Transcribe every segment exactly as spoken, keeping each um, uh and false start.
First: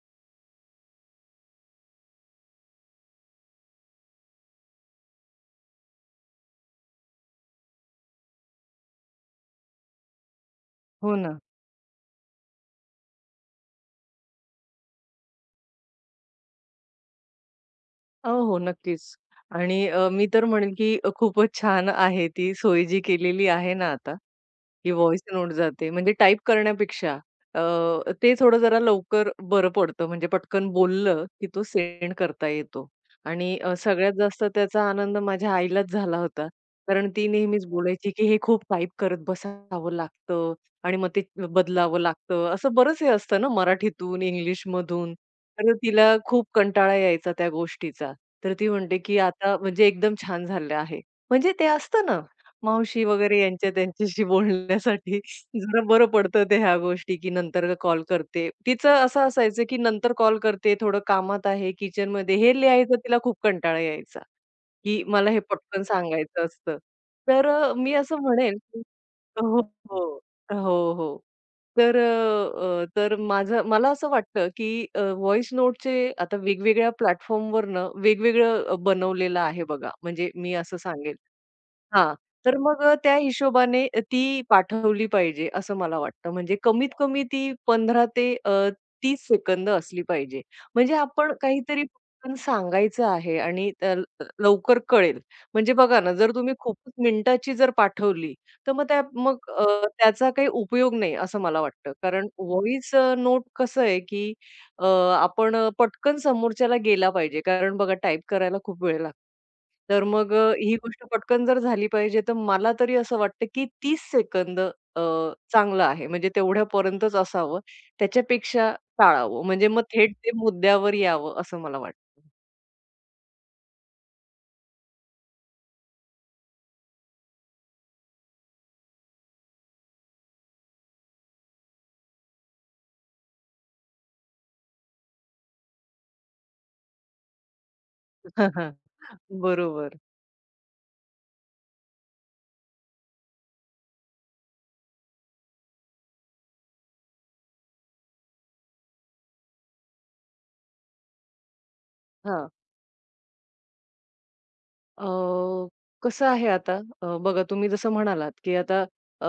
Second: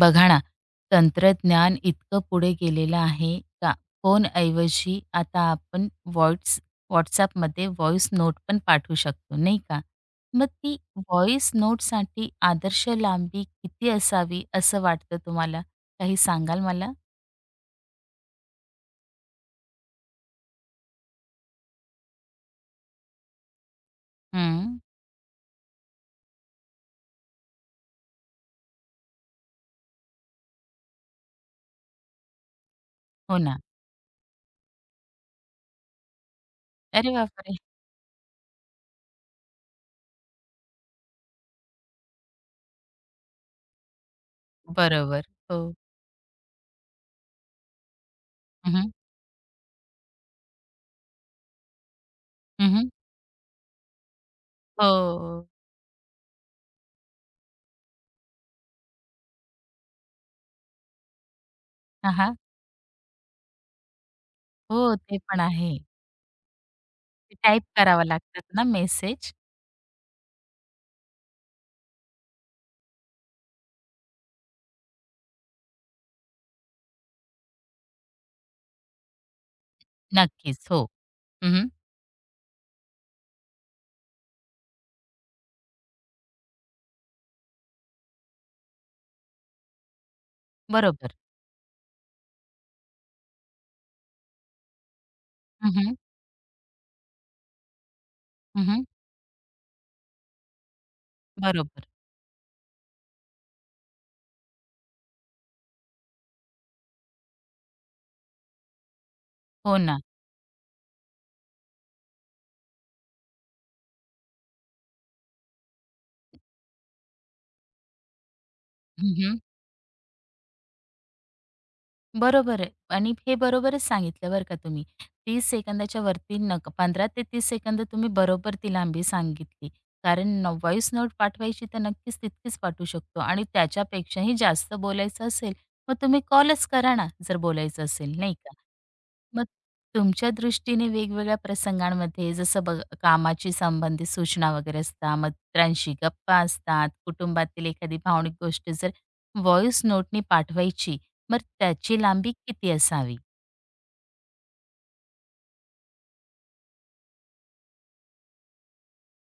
बघा ना, तंत्रज्ञान इतकं पुढे गेलेलं आहे का फोनऐवजी आता आपण व्हॉट्स WhatsAppमध्ये व्हॉईस नोट पण पाठवू शकतो, नाही का? मग ती हो ना. व्हॉईस नोटसाठी आदर्श लांबी किती असावी असं वाटतं तुम्हाला? काही सांगाल मला? हो, हो. नक्कीच. आणि अ, मी तर म्हणेन, की अ, खूपच छान आहे ती सोय जी केलेली आहे ना आता, हं, की व्हॉइस नोट जाते. म्हणजे टाइप करण्यापेक्षा अ, ते थोडं जरा लवकर बरं पडतं. म्हणजे पटकन बोललं, की तो सेंड करता येतो. हो आणि ना. अ, सगळ्यात जास्त त्याचा आनंद माझ्या आईलाच झाला होता. कारण अरे ती बापरे! नेहमीच बोलायची, की हे खूप टाइप करत बसावं लागतं आणि मग ते बदलावं लागतं. असं बरंच हे असतं ना मराठीतून, इंग्लिशमधून. बरोबर. हो. तर तिला खूप कंटाळा यायचा त्या गोष्टीचा. तर ती हं, हं. म्हणते, की आता म्हणजे एकदम छान झालं आहे. म्हणजे ते असतं ना, मावशी वगैरे यांच्या त्यांच्याशी बोलण्यासाठी हो. जरा बरं पडतं ते ह्या गोष्टी, की नंतर कॉल करते. तिचं असं असायचं, की नंतर कॉल करते, थोडं कामात आहे, हां, किचनमध्ये हां. हे लिहायचं तिला खूप कंटाळा यायचा, हो, की ते मला हे पण आहे. पटकन सांगायचं असतं. ते तर अ, टाइप मी असं लागतात म्हणेल, ना की मेसेज? हो, हो. हो, हो. तर अ, अ, तर माझं मला असं वाटतं, की अ, व्हॉईस नोटचे आता वेगवेगळ्या प्लॅटफॉर्मवरनं वेगवेगळं अ, बनवलेलं आहे बघा. म्हणजे मी नक्कीच. असं हो. सांगेल. हं, हां. तर मग अ, त्या हिशोबाने अ, ती पाठवली पाहिजे असं मला वाटतं. म्हणजे कमीत कमी ती पंधरा ते अ, तीस सेकंद असली पाहिजे. म्हणजे बरोबर. आपण काहीतरी पटकन सांगायचं आहे आणि त्या ल लवकर कळेल. म्हणजे बघा ना, जर तुम्ही खूपच मिनिटाची जर पाठवली, हं, तर मग हं. त्या मग अ, त्याचा काही उपयोग नाही असं मला बरोबर. वाटतं. कारण व्हॉईस नोट कसं आहे की अ, आपण अ, पटकन समोरच्याला गेला पाहिजे. कारण बघा टाइप करायला खूप वेळ लागतो. हो ना. तर मग अ, ही गोष्ट पटकन जर झाली पाहिजे, तर मला तरी असं वाटतं, की तीस सेकंद अ, चांगलं आहे. म्हणजे तेवढ्यापर्यंतच असावं. त्याच्यापेक्षा हं, टाळावं. म्हणजे मग थेट ते मुद्द्यावर यावं असं मला वाटतं. बरोबर आहे आणि हे बरोबरच सांगितलं बरं का तुम्ही. तीस सेकंदाच्या वरती नका पंधरा ते तीस सेकंद तुम्ही बरोबर ती लांबी सांगितली. कारण न नोट पाठवायची तर नक्कीच तितकीच पाठवू शकतो आणि त्याच्यापेक्षाही जास्त बोलायचं असेल, मग तुम्ही कॉलच करा ना, जर बोलायचं असेल, नाही का? मग बरोबर. तुमच्या दृष्टीने वेगवेगळ्या प्रसंगांमध्ये जसं बघ कामाची संबंधित सूचना वगैरे असतात, मित्रांशी गप्पा असतात, कुटुंबातील एखादी भावनिक गोष्ट जर व्हॉईस नोटनी पाठवायची, मग त्याची लांबी हां. किती असावी? अ, कसं आहे आता अ, बघा तुम्ही जसं म्हणालात, की आता अ,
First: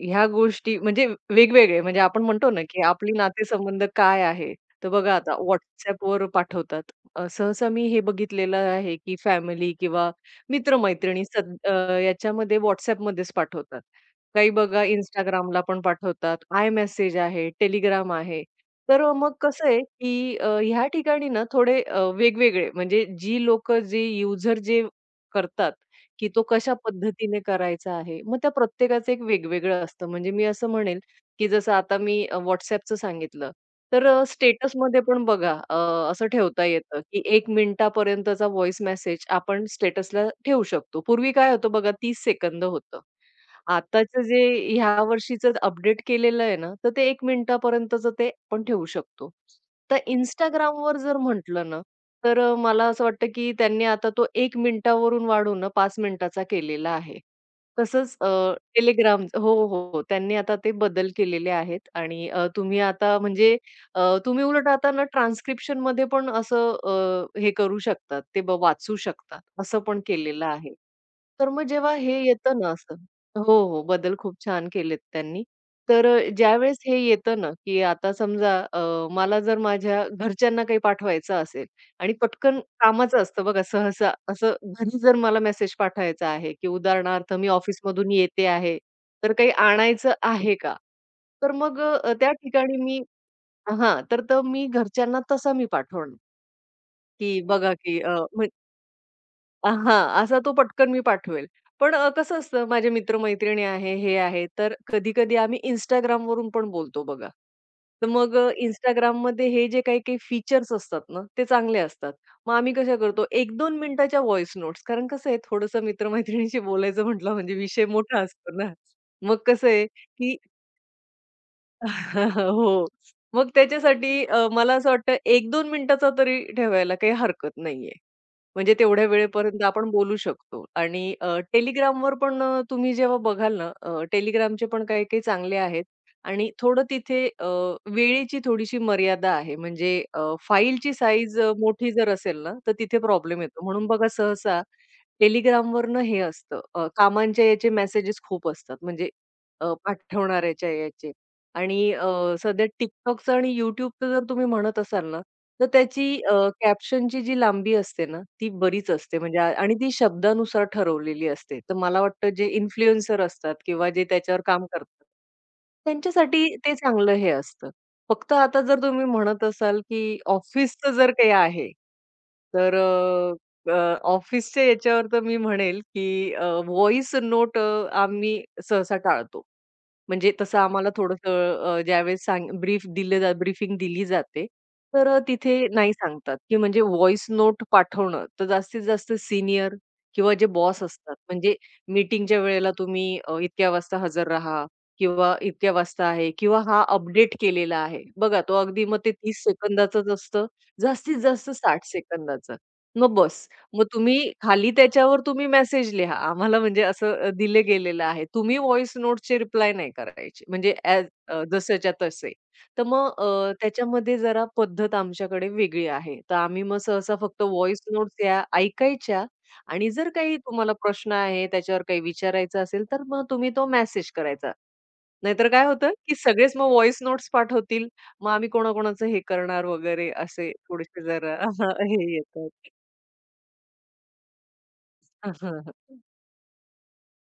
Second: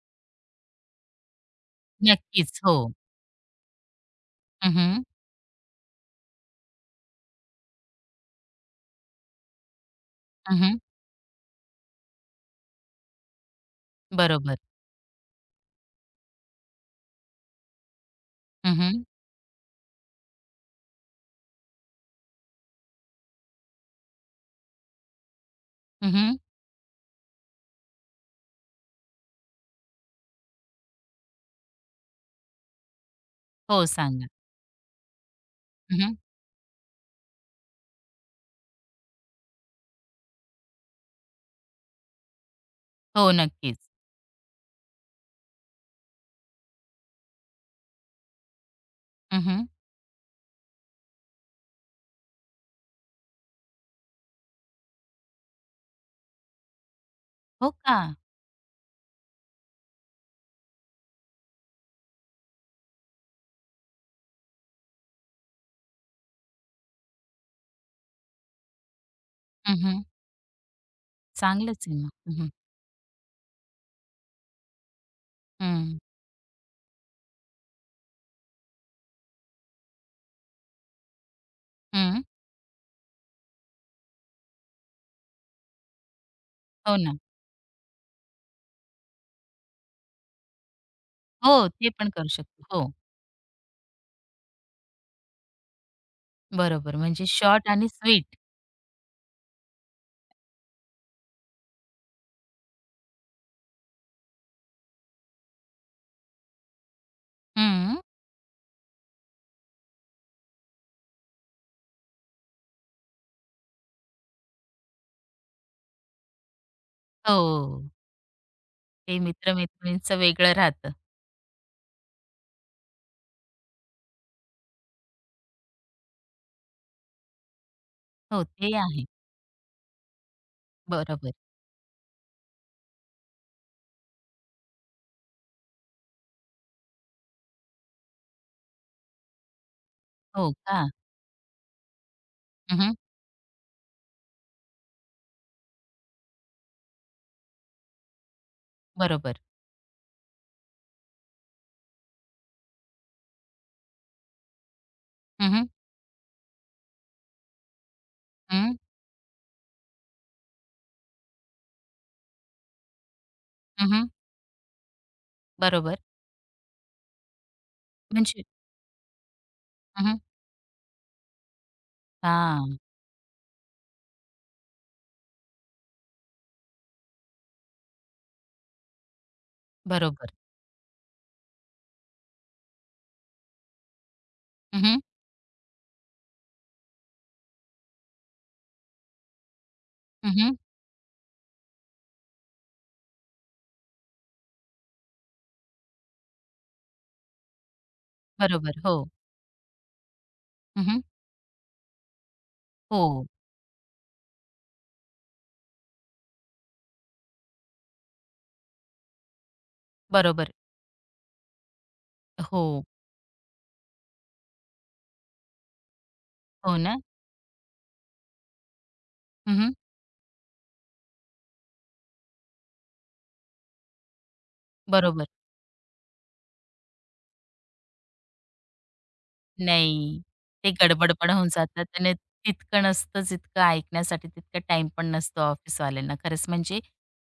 ह्या गोष्टी म्हणजे वेगवेगळे म्हणजे आपण म्हणतो ना, नक्कीच. हो. की आपली नातेसंबंध काय आहे? हं, तर हं. बघा आता WhatsAppवर पाठवतात. अ, सहसा मी हे बघितलेलं आहे, की फॅमिली किंवा मित्र-मैत्रिणी सद अ, याच्यामध्ये WhatsAppमध्येच पाठवतात. काही बरोबर. बघा Instagramला पण पाठवतात. iMessage आहे, Telegram आहे. हं, तर हं. अ, मग कसं आहे, की अ, ह्या ठिकाणी ना थोडे अ, वेगवेगळे म्हणजे जी लोकं जे युजर जे करतात, की तो कशा पद्धतीने करायचा आहे. मग त्या प्रत्येकाचं एक वेगवेगळं असतं. म्हणजे मी असं म्हणेल, की जसं आता मी अ, WhatsAppचं सांगितलं. हो, तर अ, सांगा. स्टेटसमध्ये पण बघा अ, हं, असं ठेवता येतं, की एक मिनिटापर्यंतचा व्हॉईस मेसेज आपण स्टेटसला ठेवू शकतो. पूर्वी काय होतं बघा तीस सेकंद होतं. हो, नक्कीच. आताचं जे ह्या वर्षीचं अपडेट केलेलं आहे ना, तर ते एक मिनिटापर्यंतचं ते आपण ठेवू शकतो. हं, तर Instagramवर जर म्हटलं ना, तर अ, मला असं वाटतं की त्यांनी आता तो एक मिनिटावरून वाढवून ना पाच मिनिटाचा केलेला आहे. हो का? तसंच अ, Telegram हो, हो. हो, त्यांनी आता ते बदल केलेले आहेत आणि अ, तुम्ही आता म्हणजे अ, तुम्ही उलट आता ना ट्रान्स्क्रिप्शनमध्ये पण असं अ, हे करू शकतात, ते ब वाचू शकतात, हं, असं पण हं. केलेलं आहे. तर मग चांगलंच जेव्हा आहे मग. हे हं, हं. येतं ना असं हो, हो. बदल खूप छान केलेत त्यांनी. हं. तर अ, ज्यावेळेस हे येतं ना, की आता समजा अ, मला जर माझ्या घरच्यांना काही पाठवायचं असेल आणि पटकन कामाचं असतं बघा सहसा, असं घरी जर मला मेसेज पाठवायचा आहे, की हो ना. उदाहरणार्थ मी ऑफिसमधून येते आहे, तर काही आणायचं आहे का? तर हो, मग ते पण अ, करू त्या शकतो. ठिकाणी हो, मी हां, तर, तर मी घरच्यांना तसा मी पाठवणार, बरोबर. म्हणजे की शॉर्ट बघा आणि की अ, स्वीट. म्हणजे अ, हां, असा तो पटकन मी पाठवेल. पण अ, कसं असतं माझे मित्र-मैत्रिणी आहे, हे आहे, तर कधी-कधी आम्ही Instagramवरून पण बोलतो बघा. हं. तर मग अ, Instagramमध्ये हे जे काही-काही फीचर्स असतात ना, ते चांगले असतात. मग आम्ही कशा करतो एक दोन मिनिटाच्या व्हॉईस नोट्स कारण कसं आहे थोडंसं मित्र बोलायचं म्हटलं म्हणजे हो. विषय मोठा असतो ना. ते मग कसं आहे मित्र-मैत्रिणींचं की वेगळं राहतं. हो. मग त्याच्यासाठी अ, मला असं वाटतं एक ते दोन मिनिटाचा तरी ठेवायला काही हरकत नाहीये. हो, ते म्हणजे आहे. तेवढ्या वेळेपर्यंत आपण बोलू शकतो आणि अ, बरोबर. Telegramवर पण अ, तुम्ही जेव्हा बघाल ना, अ, Telegramचे पण काही-काही चांगले आहेत आणि थोडं तिथे अ, वेळेची थोडीशी मर्यादा आहे. म्हणजे अ, हो का? फाईलची साईज अ, मोठी जर असेल ना, तर हं, तिथे प्रॉब्लेम येतो. म्हणून बघा सहसा Telegramवरनं हे असतं अ, कामांच्या याचे मेसेजेस खूप असतात. म्हणजे बरोबर. अ, पाठवणाऱ्याच्या याचे आणि अ, सध्या TikTokचं आणि YouTubeचं जर तुम्ही म्हणत असाल ना हं, तर हं. त्याची अ, कॅप्शनची जी लांबी असते ना, ती हं. बरीच असते म्हणजे आ- आणि ती शब्दानुसार ठरवलेली असते. तर मला वाटतं जे इन्फ्लुएन्सर असतात किंवा जे त्याच्यावर काम करतात, बरोबर. त्यांच्यासाठी ते चांगलं हे असतं. फक्त म्हणजे आता जर तुम्ही म्हणत असाल, हं, की हं. ऑफिसचं जर काही आहे, तर ऑफिसच्या याच्यावर तर मी म्हणेल, की अ, नोट आम्ही सहसा टाळतो. म्हणजे बरोबर. तसं आम्हाला थोडंसं अ, ज्यावेळेस सांग ब्रीफ दिले जा ब्रीफिंग दिली जाते, हं, हं. तर अ, तिथे नाही सांगतात, की म्हणजे व्हॉइस नोट पाठवणं, तर जास्तीत जास्त सीनियर किंवा जे बॉस असतात, म्हणजे मीटिंगच्या वेळेला तुम्ही अ, इतक्या वाजता हजर राहा किंवा इतक्या वाजता आहे किंवा हा अपडेट केलेला आहे. बघा तो बरोबर. अगदी मग हो. ते तीस सेकंदाचंच असतं, हं, जास्तीत जास्त साठ सेकंदाचं. मग हो. बस. मग तुम्ही खाली त्याच्यावर तुम्ही मेसेज लिहा. आम्हाला म्हणजे असं अ, दिलं गेलेलं आहे. तुम्ही व्हॉइस नोटचे रिप्लाय नाही करायचे. बरोबर. म्हणजे ॲज जसंच्या तसे. तर हो. मग अ, त्याच्यामध्ये जरा पद्धत आमच्याकडे वेगळी आहे. तर आम्ही मग हो ना? सहसा फक्त व्हॉइस नोट्स या ऐकायच्या हं, आणि जर काही तुम्हाला प्रश्न आहे, त्याच्यावर काही विचारायचं असेल, तर मग तुम्ही तो मेसेज करायचा. बरोबर. नाहीतर काय होतं, की सगळेच मग व्हॉइस नोट्स पाठवतील. मग आम्ही कोणाकोणाचं हे करणार वगैरे नाही. असे ते थोडेसे गडबड पण जरा होऊन जातात हे आणि येतात. तितकं नसतं जितकं ऐकण्यासाठी तितकं टाइम पण नसतो ऑफिसवाल्यांना. खरंच म्हणजे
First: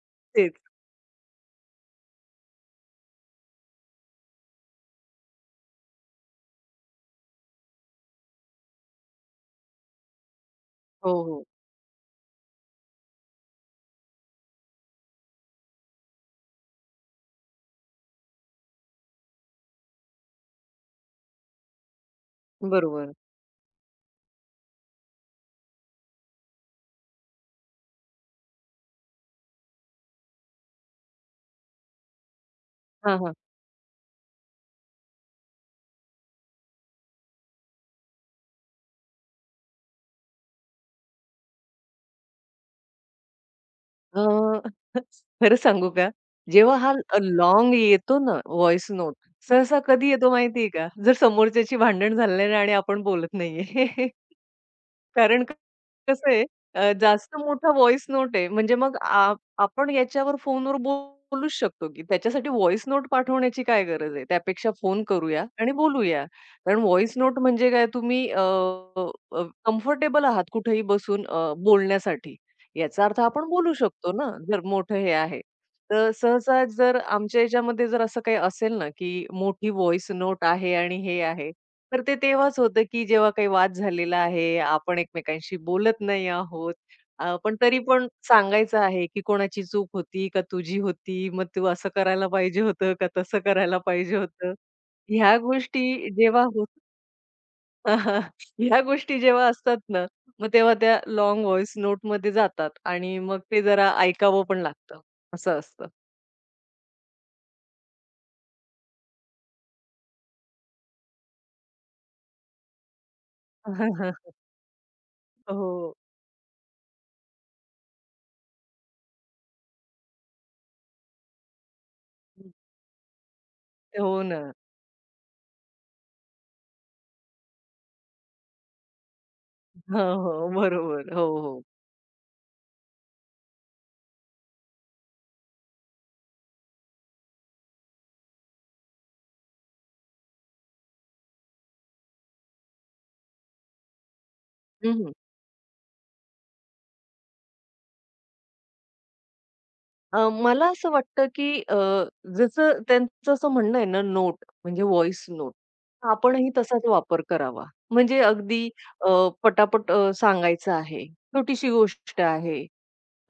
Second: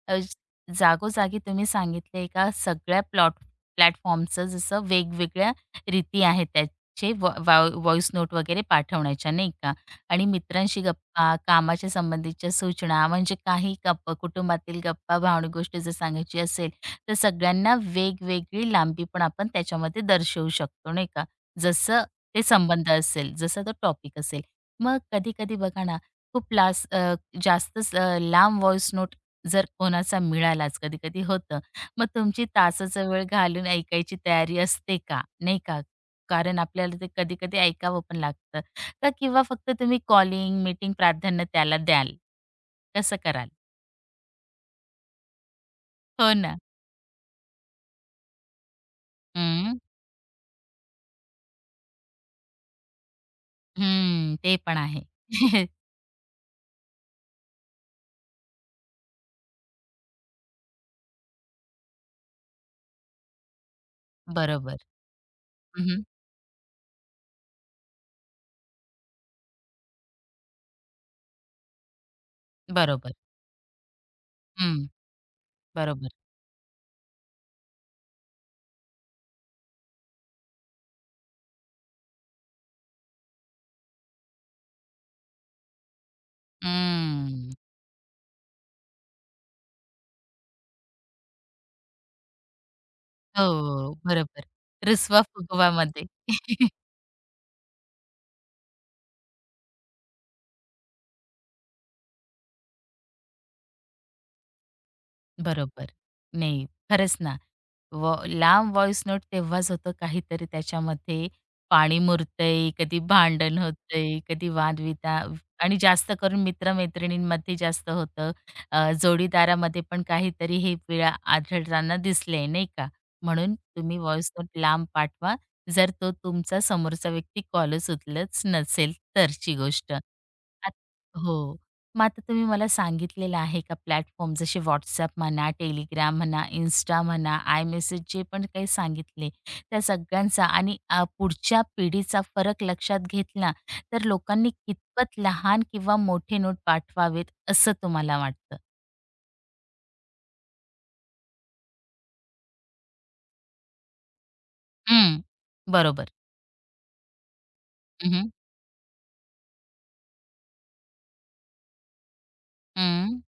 अ, तेच. जागोजागी तुम्ही सांगितलंय का सगळ्या प्लॉट प्लॅटफॉर्मचं जसं वेगवेगळ्या रीती आहेत त्याचे व्ह वाव व्हॉईस नोट वगैरे पाठवण्याच्या नाही का? आणि मित्रांशी हो, गप्पा, हो. कामाच्या संबंधीच्या सूचना म्हणजे काही गप्पा कुटुंबातील गप्पा, भावनिक गोष्ट जर सांगायची असेल, तर सगळ्यांना वेगवेगळी लांबी पण आपण त्याच्यामध्ये दर्शवू शकतो नाही का? जसं ते संबंध बरोबर. असेल, जसा तो टॉपिक असेल. मग कधी-कधी बघा ना, खूप लास अ, जास्तच अ, लांब व्हॉईस नोट जर कोणाचा मिळालाच कधी-कधी होतं. मग तुमची तासाचा हां, वेळ हां. घालून ऐकायची तयारी असते का? नाही का? कारण आपल्याला ते कधी-कधी ऐकावं पण लागतं का किंवा फक्त तुम्ही कॉलिंग, मीटिंग प्राधान्य त्याला द्याल? कसं कराल? अ, खरं सांगू का? हो ना. जेव्हा हा अ, लाँग येतो ना व्हॉइस नोट, हं, सहसा कधी येतो माहिती आहे का? जर समोरच्याची भांडण झालेलं आहे आणि आपण बोलत नाहीये. हं. ते पण आहे. कारण क- कसं आहे अ, जास्त मोठा व्हॉइस नोट आहे. म्हणजे मग आ आपण याच्यावर फोनवर बोलूच शकतो, की त्याच्यासाठी व्हॉइस नोट पाठवण्याची काय गरज आहे? त्यापेक्षा बरोबर. फोन करूया आणि हं, बोलूया. कारण व्हॉइस नोट म्हणजे काय तुम्ही कम्फर्टेबल आहात कुठेही बसून अ, बोलण्यासाठी. याचा बरोबर. अर्थ आपण बोलू शकतो ना, जर हं, मोठं हे आहे. बरोबर. तर सहसा जर आमच्या याच्यामध्ये जर असं काही असेल ना, की मोठी व्हॉइस नोट आहे आणि हे आहे, तर ते तेव्हाच होतं, की जेव्हा काही वाद झालेला आहे, आपण एकमेकांशी बोलत नाही आहोत. अ, पण हं. तरी पण सांगायचं आहे, की कोणाची चूक होती का तुझी होती? मग तू असं करायला पाहिजे होतं का तसं करायला हो, पाहिजे बरोबर. होतं? ह्या रुसवा-फुगवामध्ये. गोष्टी जेव्हा होत ह्या गोष्टी जेव्हा असतात ना, मग तेव्हा त्या लाँग व्हॉईस नोटमध्ये जातात आणि मग ते जरा ऐकावं पण लागतं. असं असतं. बरोबर. नाही, खरंच ना. व लांब व्हॉईस नोट तेव्हाच होतो काहीतरी त्याच्यामध्ये पाणी मुरतंय, कधी भांडण होतंय, कधी वादविता आणि हो. जास्त करून मित्र-मैत्रिणींमध्ये जास्त होतं. अ, जोडीदारामध्ये पण काहीतरी हे पीळा आढळताना दिसले, नाही का? म्हणून तुम्ही हो व्हॉईस ना. नोट लांब पाठवा, जर तो तुमचा समोरचा व्यक्ती कॉलच उचलत नसेल तरची गोष्ट. हो, हो. आत बरोबर. हो, हो. हो. मग आता तुम्ही मला सांगितलेलं आहे का प्लॅटफॉर्म जसे WhatsApp म्हणा, Telegram म्हणा, Insta म्हणा, मेसेज़ जे पण काही सांगितले, त्या सगळ्यांचा आणि अ, पुढच्या पिढीचा फरक लक्षात घेतला, तर लोकांनी कितपत लहान किंवा मोठे नोट पाठवावेत असं तुम्हाला वाटतं? अ, मला असं वाटतं, की अ, जसं त्यांचं असं म्हणणं आहे ना, नोट म्हणजे हं, व्हॉईस नोट. बरोबर. आपणही तसाच वापर करावा. हं, म्हणजे हं. अगदी अ, पटापट अ, सांगायचं आहे. छोटीशी गोष्ट आहे.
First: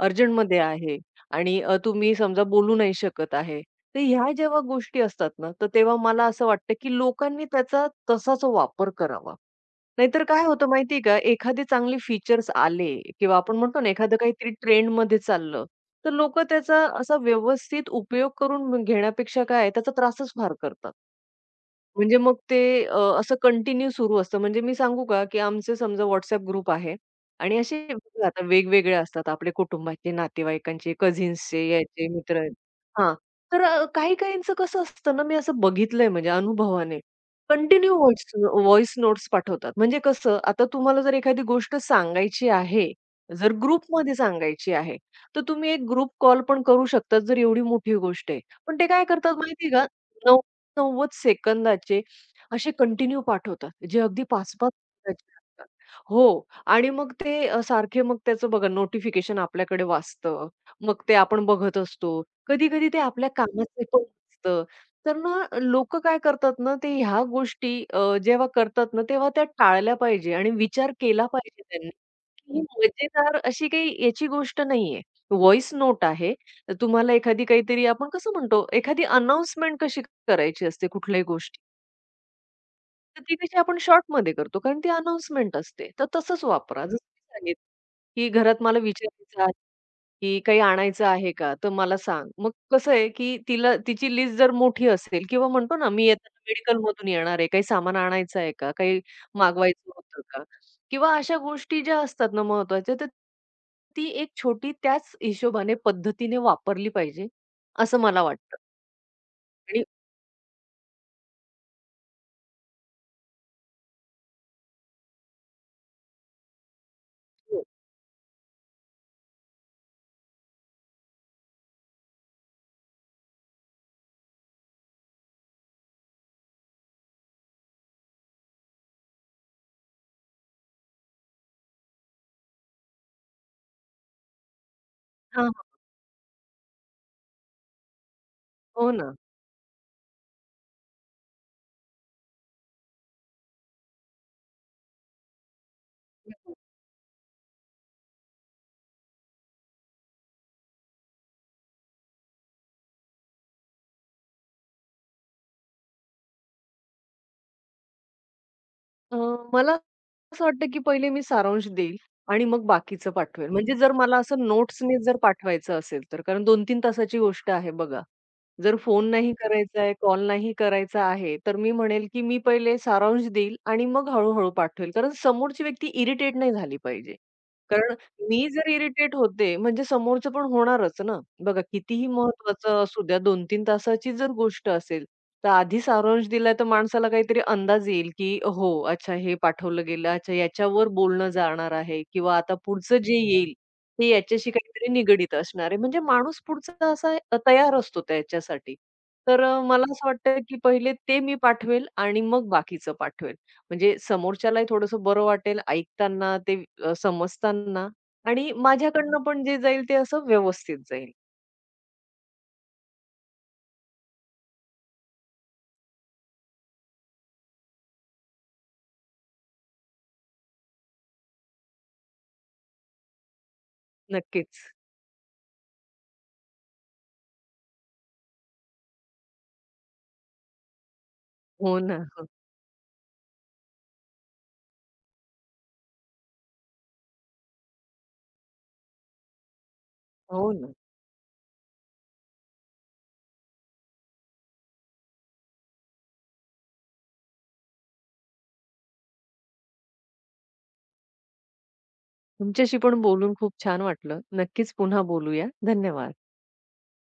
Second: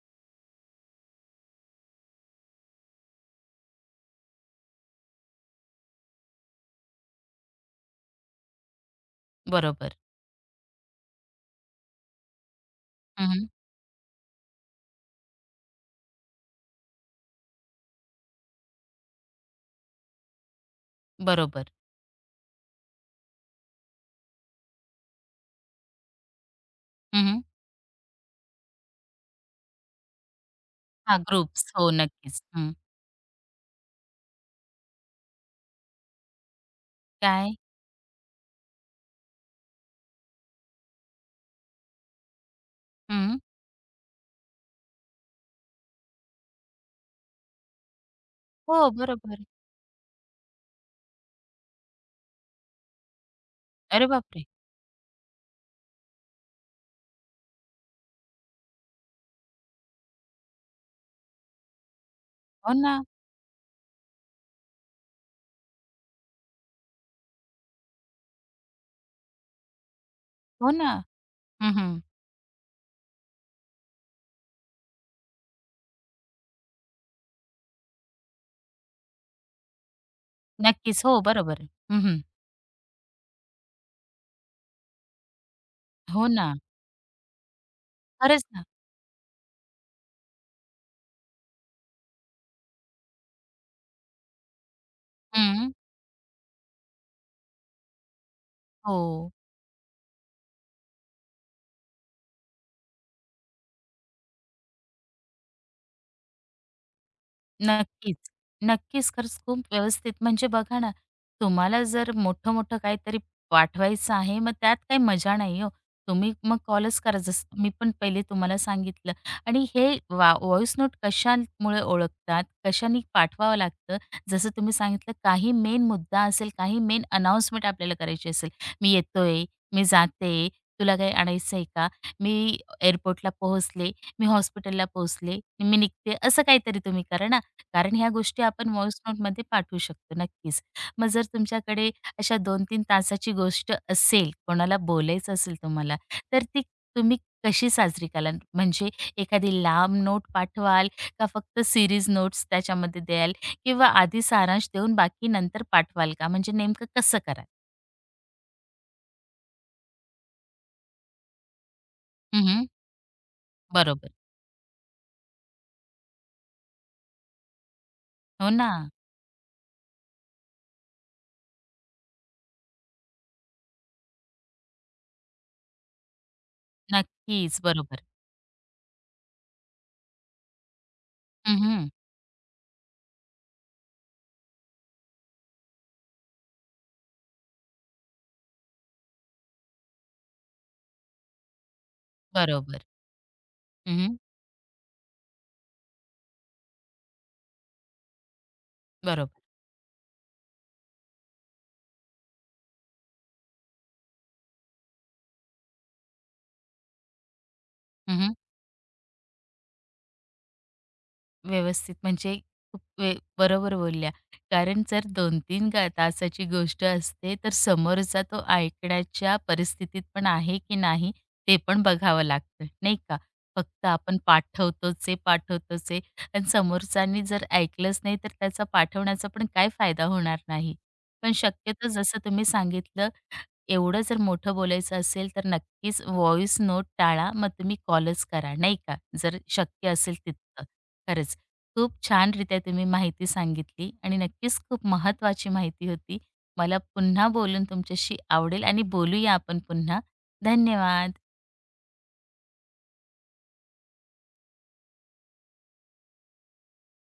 अर्जंटमध्ये आहे आणि अ, तुम्ही समजा बोलू नाही शकत आहे. तर ह्या जेव्हा गोष्टी असतात ना, तर तेव्हा मला असं वाटतं, की लोकांनी त्याचा तसाच वापर करावा. बरोबर. नाहीतर काय होतं माहिती का, एखादे चांगले फीचर्स आले किंवा हं, आपण म्हणतो ना, एखादं काहीतरी ट्रेंडमध्ये चाललं, तर लोकं त्याचा असा व्यवस्थित उपयोग करून घेण्यापेक्षा काय त्याचा त्रासच फार करतात. बरोबर. म्हणजे मग ते अ, असं कंटिन्यू सुरू असतं. म्हणजे मी सांगू का, की आमचे समजा WhatsApp ग्रुप आहे हं, हं. आणि असे बघा आता वेगवेगळे असतात आपले कुटुंबाचे, नातेवाईकांचे, कझिन्सचे, ग्रुप्स. हो, याचे, नक्कीच. मित्र हं. हां. तर अ, काही-काहींचं कसं असतं ना, मी असं बघितलंय म्हणजे अनुभवाने, काय? कंटिन्यू व्हॉइस व्हॉइस नोट्स पाठवतात. म्हणजे कसं, आता तुम्हाला जर एखादी गोष्ट सांगायची आहे, हं. जर ग्रुपमध्ये सांगायची आहे, तर तुम्ही एक ग्रुप कॉल पण करू शकतात, जर एवढी मोठी गोष्ट आहे. पण ते हो, काय करतात बरोबर. माहिती आहे का? नव्वद सेकंदाचे असे कंटिन्यू पाठवतात, जे अरे अगदी बापरे! पाच पाच मिनिटाचे असतात. हो आणि मग ते अ, सारखे मग त्याचं बघा नोटिफिकेशन आपल्याकडे वाजतं. मग ते आपण बघत असतो. हो कधी-कधी ते ना, आपल्या कामाचं पण असतं. तर ना लोकं काय करतात ना, ते ह्या गोष्टी अ, जेव्हा करतात ना, तेव्हा त्या टाळल्या पाहिजे आणि हो ना. विचार केला पाहिजे हं, त्यांनी. हं. ही मजेदार अशी काही याची गोष्ट नाहीये. व्हॉईस नोट आहे. तुम्हाला एखादी काहीतरी आपण कसं म्हणतो, एखादी अनाउन्समेंट कशी करायची असते नक्कीच. हो, कुठल्याही बरोबर गोष्टी. आहे. हं, तर ती कशी आपण शॉर्टमध्ये करतो कारण ती अनाउन्समेंट असते. तर हो तसंच ना. वापरा. जसं मी सांगितलं, की खरंच घरात ना. मला विचारायचं आहे, की काही आणायचं आहे का? तर मला सांग. मग कसं आहे, की तिला तिची लिस्ट जर मोठी असेल किंवा हं. म्हणतो ना, मी येताना मेडिकलमधून येणार आहे, काही सामान आणायचं आहे का? काही हो. मागवायचं होतं का? किंवा अशा गोष्टी ज्या असतात ना महत्त्वाच्या, तर ती एक छोटी त्याच हिशोबाने पद्धतीने वापरली पाहिजे, असं नक्कीच. मला वाटतं. नक्कीच, खरंच खूप आणि व्यवस्थित. म्हणजे बघा ना, तुम्हाला जर मोठं-मोठं काहीतरी पाठवायचं आहे, मग त्यात काही मजा नाही हो. तुम्ही मग कॉलच करा, जसं हो. मी पण पहिले तुम्हाला सांगितलं. आणि हे वा व्हॉईस नोट कशामुळे ओळखतात, कशाने पाठवावं लागतं, जसं तुम्ही सांगितलं काही मेन मुद्दा असेल, काही मेन अनाउन्समेंट आपल्याला करायची असेल. "मी येतोय, मी जाते, तुला काही आणायचं आहे का? मी एअरपोर्टला पोहोचले, मी हॉस्पिटलला पोहोचले, हां, हां. मी निघते." असं काहीतरी तुम्ही करा ना. कारण ह्या गोष्टी आपण हो व्हॉइस ना. नोटमध्ये पाठवू शकतो नक्कीच. मग जर तुमच्याकडे अशा दोन-तीन तासाची गोष्ट असेल, कोणाला बोलायचं असेल तुम्हाला, तर ती तुम्ही कशी साजरी कराल? म्हणजे एखादी लांब नोट पाठवाल का फक्त सीरीज नोट्स त्याच्यामध्ये द्याल किंवा आधी सारांश देऊन बाकी नंतर पाठवाल का? म्हणजे नेमकं कसं कराल? अ, मला असं वाटतं, की पहिले मी सारांश देईल आणि मग हं, बाकीचं पाठवेल. म्हणजे जर बरोबर. मला असं नोट्सनी जर पाठवायचं असेल तर. कारण दोन ते तीन तासाची गोष्ट आहे बघा. हो ना. जर फोन नाही करायचा आहे, कॉल नाही करायचा आहे, तर मी म्हणेल, की मी पहिले सारांश देईल आणि मग हळू पाठवेल. कारण समोरची व्यक्ती इरिटेट नाही झाली पाहिजे. नक्कीच. कारण बरोबर. मी जर इरिटेट होते, म्हणजे समोरचं पण होणारच ना. बघा हं, कितीही महत्त्वाचं असू द्या, दोन ते तीन तासाची जर गोष्ट असेल, तर आधी सारांश दिला तर माणसाला काहीतरी अंदाज येईल, की हो, अच्छा हे पाठवलं गेलं, अच्छा याच्यावर बोलणं जाणार आहे किंवा आता बरोबर. पुढचं जे येईल, ते हं, याच्याशी काहीतरी निगडीत असणार आहे. म्हणजे माणूस पुढचा असा अ, तयार असतो त्याच्यासाठी. बरोबर. तर अ, मला असं वाटतं, की पहिले ते मी पाठवेल आणि मग बाकीचं पाठवेल. म्हणजे समोरच्यालाही थोडंसं बरं वाटेल ऐकताना, ते अ, समजताना हं, आणि माझ्याकडनं पण जे जाईल ते असं व्यवस्थित जाईल. व्यवस्थित म्हणजे खूप वे बरोबर बोलल्या. कारण जर दोन-तीन गा तासाची गोष्ट असते, तर समोरचा तो ऐकण्याच्या परिस्थितीत पण आहे की नाही, ते पण बघावं लागतं, नाही का? फक्त आपण नक्कीच. पाठवतोच आहे, पाठवतोच आहे आणि समोरच्यानी जर ऐकलंच नाही, तर त्याचा पाठवण्याचा पण काय फायदा होणार नाही. पण हो शक्यतो ना. जसं हो. तुम्ही सांगितलं, एवढं जर मोठं बोलायचं असेल, तर नक्कीच व्हॉईस नोट टाळा. मग तुम्ही कॉलच करा, नाही का? जर शक्य असेल हो तितकं. ना. खरंच खूप छानरित्या तुम्ही माहिती सांगितली आणि नक्कीच खूप महत्त्वाची माहिती होती. मला पुन्हा बोलून तुमच्याशी आवडेल आणि बोलूया आपण पुन्हा. धन्यवाद. तुमच्याशी पण बोलून खूप छान वाटलं. नक्कीच पुन्हा बोलूया. धन्यवाद.